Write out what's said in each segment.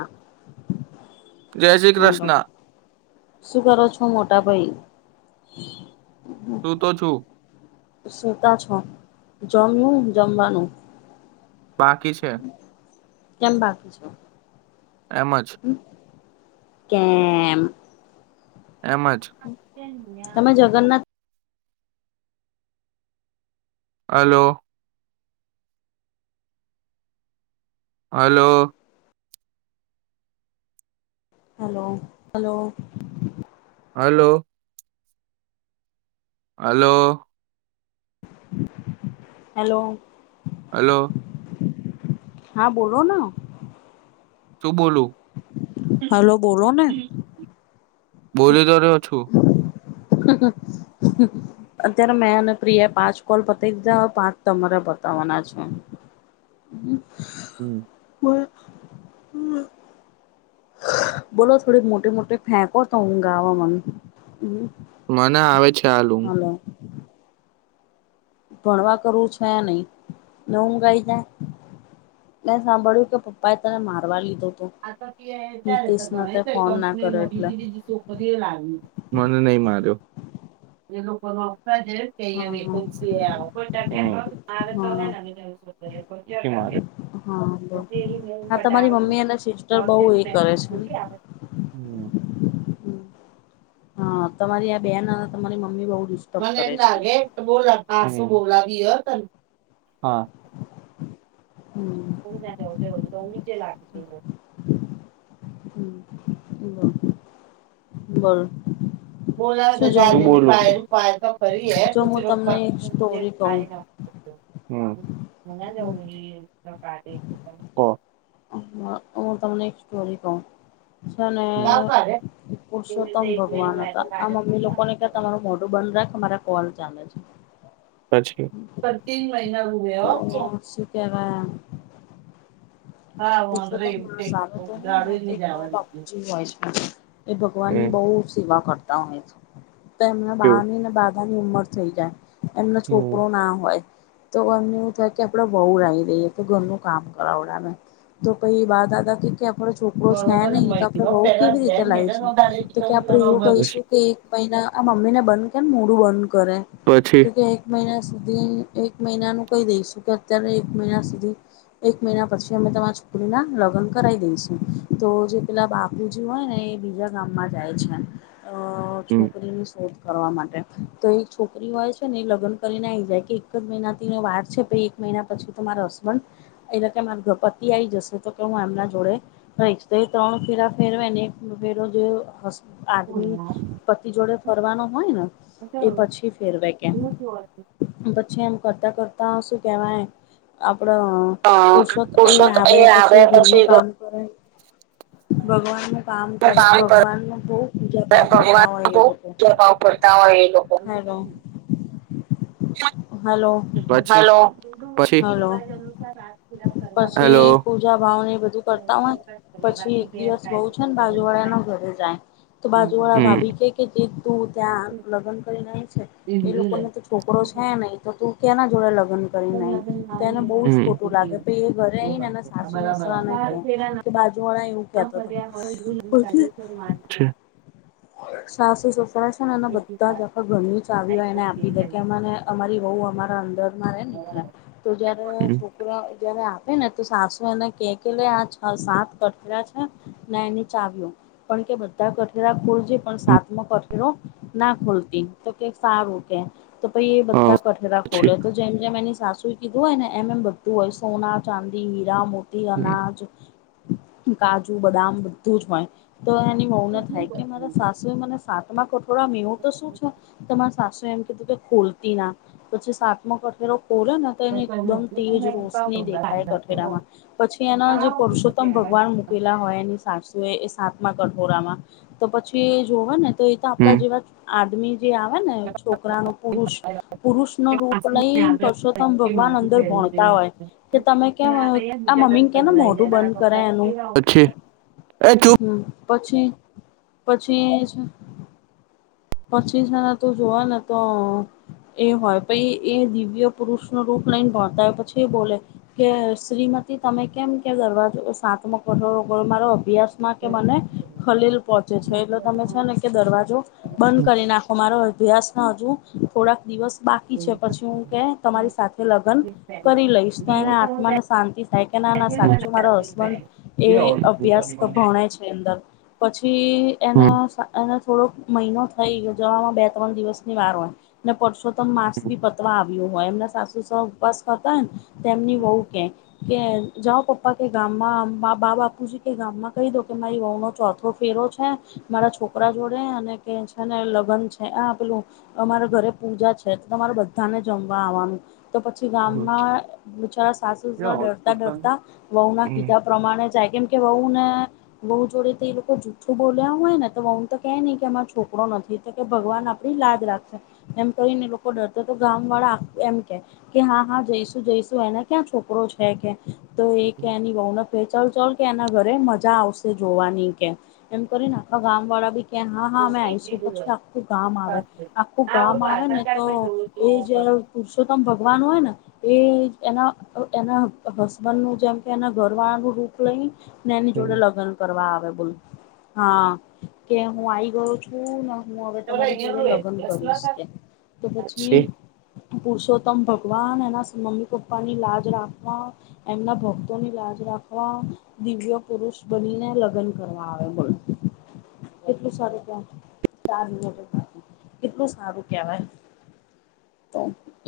અ. જય શ્રી હલો કૃષ્ણ શું કરો છો મોટા ભઈ. [inaudible] સૂતો તો છું. સુતા છો. જમવુ જમવાનું. બાકી છે. કેમ બાકી છો? એમ જ. કેમ? એમજ? તમે Jagannath hello. Hello. Hello hello. Hello. Hello. Hello. Hello. હા બોલો ન. શું બોલું. બોલો ને બોલી તો રયો છુ. [inaudible] અત્યારે મેં અને પ્રિયા પાંચ કોલ પતાઈ દીધા હવે પાંચ તમારે પતાવવાના. પાંચમો. હમ્મ. હમ્મ. બ હમ્મ. બોલો થોડીક મોટી મોટી ફેંકો તો ઊંઘ આવ મને. મને આવે છે. આલું હાલો. ભણવા કરવું છે નહી ને ઊગાઈ જાય. મે સાંભળ્યું કે પપ્પા એ તને મારવા લીધો? હતો હિતેશનો તે ફોન ના કર્યો એટલે [inaudible] માર્યો. હા [inaudible] હા [inaudible] હા બટ હા તમારી મમ્મી એ સિસ્ટર બહુ કરે છે ને [inaudible] હા તમારી આ બેન તમારી મમ્મી બઉ મને એમે બોલા પાસું બ લાગી હતોને હમ [unintelligible] [inaudible] બ બોલા તો જાય [inaudible] ફરી એ જો હું તમને એક સ્ટોરી કહું [unintelligible] હમ્મ ઓ. હું તમને એક સ્ટોરી કવ. છે, ને પુરુષોત્તમ ભગવાન હતા, આ મમ્મી લોકોને ક્યા તમારું મોઢું બંધ રાખ કે મારે કોલ ચાલે છે. પછી રૂમે તો હો શી કેવા હા વાંધો પુરસોતમ એમ તે માસા આવે છે ને દાડો એમાં તો ની એક બા જવાનું બાપુજી ને હોય છે. એ ભગવાન ની હમ બહુ સેવા કરતા હોય છે, તો એમના બા કેવું ની ને બા બધાની ઉંમર થઈ જાય, એમના હમ છોકરો ના હોય. તો એમને એવું થાય કે આપડે બહુ રાણી દઈએ તો ઘરનું કામ કરાવડાવે. તો કંઈ બા દાદા કી કેમ આપડો છોકરો છે બરોબર નઈ તો આપડે મહિનો વઉ પેલા કેવી રીતે બેન મહિના લાઇસુ, નો દાડે જ તો કે કરું આપણે નો એવું બરું. કહીશું કે એક મહિના આ મમ્મીને બન મોડું બંધ કરે પછી તો કે એક મહિના સુધી એક મહિનાનું કહી દઈશું, કે અત્યારે એક મહિના સુધી એક મહિના પછી અમે તમાર દિકરી ના લગ્ન કરાવી દઈશું, તો જે પેલા બાપુ જે હોય ને એ બીજા ગામમાં જાય છે. અ અ હમ છોકરીસ તો એક છોકરી હોય છે, ને એ લગન કરીને આઈ જાય કે એક જ મહિના થી વાર છે કે એક મહિના પછી તો માર હસબન્ડ એલે કે માંર પતિ આઈ જશે. તો કે હું એમના જોડે રહીશ, તો ત્રણ ફેરા ફેરો એને એક ફેરો જો હસ આદમી પતિ જોડે ફરવાનો હોય ને એ પછી ફેરવે કેમ પછી એમ કરતા કરતા શું કેવાય આપ આપડે અઅ પુરસો એ આવે પછી ઘરનું કામ કરે. ભગવાન નું કામ કરે, ભગવાન નું બઉ ભગવાન બહુ પ્રભાવ પડતા હોય એ લોકો હા પછી હલો પછી પછી હલો. પૂજા ભાવ એ બધું કરતા હોય પછી એક દિવસ વઉ છે, ને બાજુવાળા ના ઘરે જાય. તો બાજુ વાળા ભાભી કે કે તું ત્યાં લગન કરીને આઈ છે એ લોકો ને તો છોકરો છે, નઈ તો તું ક્યા ના જોડે લગ ગ્ન કરીને આઈ તો એને બહુ જ ખોટું લાગે પહી એ ઘરેને આઈ ને પાછું મુસલાને કે કે બાજુ વાળા એવું કેતો હતો. સાસુ પહેલા છે, ને અને બધા જ આખા ઘર ની ચાવીઓ એને આપી દે કે અમને અમારી બહુ અમારી અંદરમાં રેન. તો જયારે હમ. છોકરો જયારે આપે ને તું એને કે કે લે આ છ સાત કઠેરા છે, ને એને ચાવ્યું પણ કે બધા કઠ ખોલજે પણ સાતમો કઠેરો ના ખોલતી તો કે સારું કે. તો પઈ એ બધા કઠેરા પછી ખોલે તો જેમ જેમ એની સાસ સુ ઈ કીધું હોય ને એમ એમ બધું હોય સોના ચાંદી હીરા મોતી અનાજ કાજુ બદામ બધું જ હોય, તો એની વહુ ના થાય કે મારા સાસુ એ મને સા તેમા કઠોરામાં એવો તો શું છે, તે મારા સાસુ એમ તું કે ખોલતી ના પછી સાતમો કઠેરો ખોલ્યો ને તો એને એકદમ તેજ રોશની દેખાય કઠેરામાં. પછી એના જે પુરષોત્તમ ભગવાન મૂકેલા હોય એની સા એ સાત માં કઠોરામાં તો પછી જોવા ને તો એ તો આપણા જેવા આદમી જે આવે ને છોકરા નો પુરુષ પુરુષ નો રૂપ લઈ પરસોતમ ભગવાન અંદર હોય કે તમે કેમ, આ મમ્મીને કે ને મોટું બંધ કરે એનું એ ચૂપ હમ્મ, પછી પછી છે પછી છે ને તો જોવા ને તો એ હોય પહી એ દિવ્ય પુરુષ નો રૂપ લઈને ભણતાય પછી એ બોલે કે શ્રીમદ્ થી તમે કેમ કે કરવા છો સાતમો કઠોડો મારો અભ્યાસ. કે મને ખલીલ પહોંચે છે, એટલે તમે છે ને કે દરવાજો બંધ કરી નાખો મારો. અભ્યાસમાં હજુ થોડાક દિવસ. બાકી છે પછી હું કે તમારી સાથે લગ્ન કરી લઈશ તો એને આત્માને શાંતિ. થાય કે ના ના સાચું મારા હસબન્ડ એ અભ્યાસ ભણે છે, અંદર પછી એના સા એના થોડોક મહિનો થઈ યોજવામાં બે ત્રણ દિવસની વાર હોય ને પરસોત્તમ માસ બી પતવા આવે, હોય એમના સાસુ સ ઉપવાસ કરતા હોય ન તો એમની વહુ કે કે જાઓ પપ્પા કે ગામમાં માં બાપુજી છે કે ગામમાં કહી દો કે મા વઉ નો ચોથો ફેરો. મારા છોકરા જોડે અને કે છે ને લગ્ન છે આ પેલું અમારા ઘરે. પુજા છે તો તમારે બધાને જમવા આવવાનું. તો પછી ગામના બિચારા સાસુસર ક્યાં ડરતા હોસ્પિટલને ડરતા વહુ ના હમ કીધા પ્રમાણે, કેમ કે વહુ ને વહુ જોડે તો એ લોકો જુઠું બોલ્યા હોય ને તો વઉ ને તો કે ની કે અમા છોક આપ નથી તો કે ભગવાન આપડી લાજ રાખશે, એમ કરી ને લોકો ડરતા તો ગામ વાળા એમ કે. કે હા હા જઈશું જઈશું એના ક્યાં છોકરો છે કે તો એ કે એની વૌને. કે ચલ ચલ કે એના ઘરે મજા આવશે જોવાની કેમ એમ કરીને આખા ગામ વાળા બી કે હા હા અમે પછી આવીશું પછી આખું ગામ આવે આખું ગામ આવે ને તો એ જ પુરુષોત્તમ ભગવાન હોય ને એના એના, હસબન્ડ નું જેમ કે એના ઘર વાળા નું રૂખ લઈ ને એની જોડે લગ્ન કરવા આવે, હા, કે હું આઈ ગયો છું ને હું હવે તમારી જોડે લગ્ન કરીશ કે તો પછી, પુરુષોત્તમ ભગવાન એના મમ્મી પપ્પા ની લાજ રાખવા એમના ભક્તો ની લાજ રાખવા દિવ્ય પુરુષ બનીને લગ્ન કરવા આવે. એટલું સો રૂપિયા ચાર હજાર. એટલુ સારુ કહેવાય. તો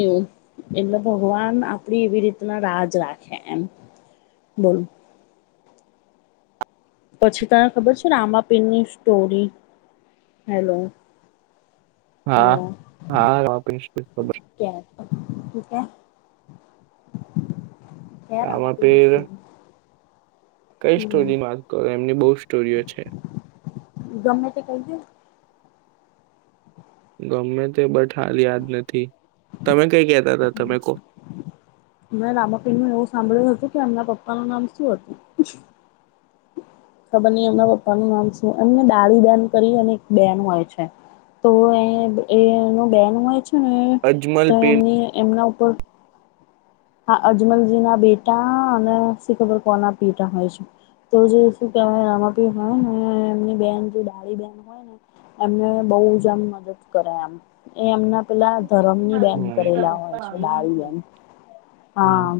એવું એટલે ભગવાન આપડી એવી રીતના લાજ રાખે. એ એમ બોલું. પછી તને ખબર છે ન રામાપીરની સ્ટોરી? હેલો. હા હલો હા રાપીર ની સ્ટોરી કે ઠીકે. કે આમાં રામાપીર પે ની સ્ટોરી. કઈ હમ સ્ટોરીમાં ત કરો એમની બહુ સ્ટોરીઓ છે. ગમે તે કઈ દે. ગમે તે બટ હાલ યાદ નથી તમે કઈ કેતા હતા તમે કો. મેં રામાપીર નું એવું સાંભળ્યું હતું કે એમના પપ્પાનું નામ શું હતું? ખબર નહીં એમના પપ્પાનું નામ શું એમને દાળી બેન કરી અને એક બેન હોય છે. તો એ એ એનું બેન હોય છે. અજમલ તો પેન એમની એમના ઉપર હા, અજમલજી ના બેટા અને શીખબર કોણના પેટા હોય છે. તો જે શું કહેવાય રામાપીર ને હે ને એમની બેન ડાળી બેન હોય ને, એમને બહુ જ આમ મદદ કરે એમ એ એમના, પેલા ધરમ ની બેન કરેલા હોય છે દાળી બેન હમ હા,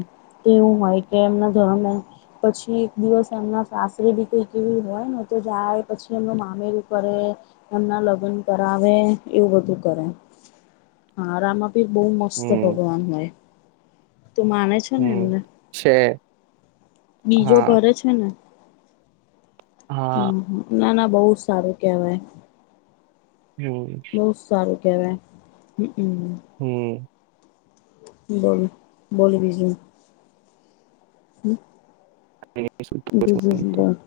એવું હોય કે એમના જવમને. પછી એક દિવસ એમના સાસરે બી કઈક એવી હોય ને તો જાય પછી એમનો મામેરું કરે. એમના લગન કરાવે એવું બધું કરે હા રામા પીર બહુ મસ્ત હમ ભગવાન હોય. તો માને છે ને હમ એમને છે બીજો હા ઘરે છે ન. હા હમ્મ ના ના બહુ સારું કેવાય. હમ્મ. કેવા હમ્મ. હમ્મ. બોલ બોલી બીજ હમ્મ. બઝનેસ દંધ.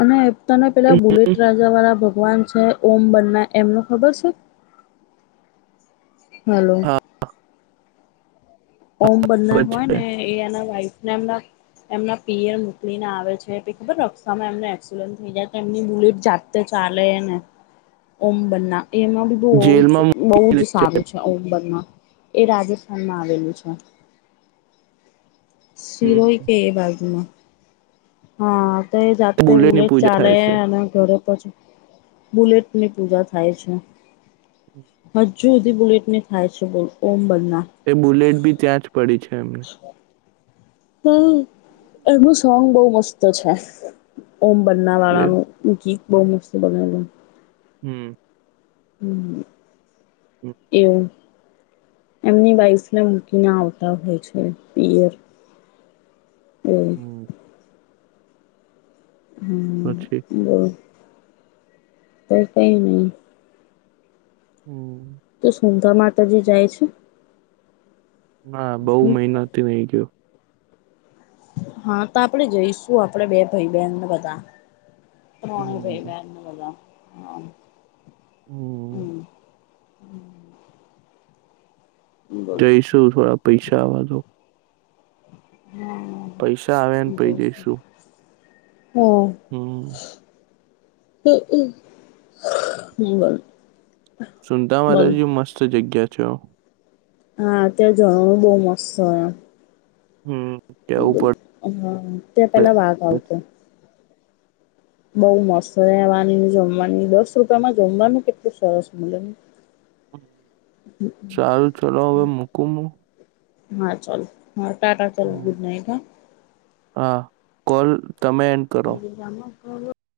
અને એતાને પેલા બુલેટ હમ, રાજા વાળા ભ ભગવાન છે ઓમ બન્ના એમનું ખબર છે. હલો. હા ઓમ બનનાર ખબર હોય છે ને એ એના વાઈફને એમના એમના પિ એર મોકલીને આવે છે પ ખબર રક્ષામાં એમને એક્સિડન્ટ થઈ જાય એમની બુલિટ જાતે. ચાલેને ઓબના. એમાં બી બહ જ જેલમાં બહુ મૂકી જ દે સારું છે અકબરમાં એ રાજસ્થાનમાં આવેલું છે. હમ શિરોહી કે એ બાદમાં. હા તો એ જાતે બુલેટની બુલેટ પૂજા ચાલે થાય છે અને ઘરે પછી બુલેટની પૂજા થાય છે. હજુ સુધી બુલેટ ને થાય છે બોલ ઓમ ભાઈ એ બુલેટ બી ત્યાં જ પડી છે એમને. હમ્મ એનું સોંગ બહ મસ્ત છે. ઓમ બનના એ વાળાનું ગીત બહ મસ્ત બનેલો. હમ્મ. હમ્મ એવું એમની વાઈસને મૂકીને આવતા હોય છે પિયર. [inaudible] હમ્મ. હમ્મ પછી બ તો કઈ નહી. હમ્મ. તો શુંધા માતાજી જાય છે. ના બહુ મહિનાથી ની ગયો. હા તો આપણેે જઈશું આપડે બે ભાઈ બહેનને બધા પ્રોણ પઈ બે હમ. ક હ હમ્મ. હમ. હમ્મ. જઈશું થોડા પૈસાવા આ દો. પૈસા આવેને પૈ જઈશું. હમ્મ. [inaudible] બોલ સુુંતાવાલાજી મસ્ત જગ્યા થયો. હા અ ત્યા્યારે જરવાનું બહુ મસ્ત હમ્મ. હ ત્યાં પેલા વાઘ પડે આવતો. બઉ મસ્ત રહેેવાની ને જમવાની દસ રૂપિયામાં જમવાનું કેટલું સરસ મે હ સારું ચલો હવે મકુમું. હા ચાલ હા ટાટા ચાલ ગુડ નાઈટ હા. હા કોલ તમે એન કરો. [inaudible]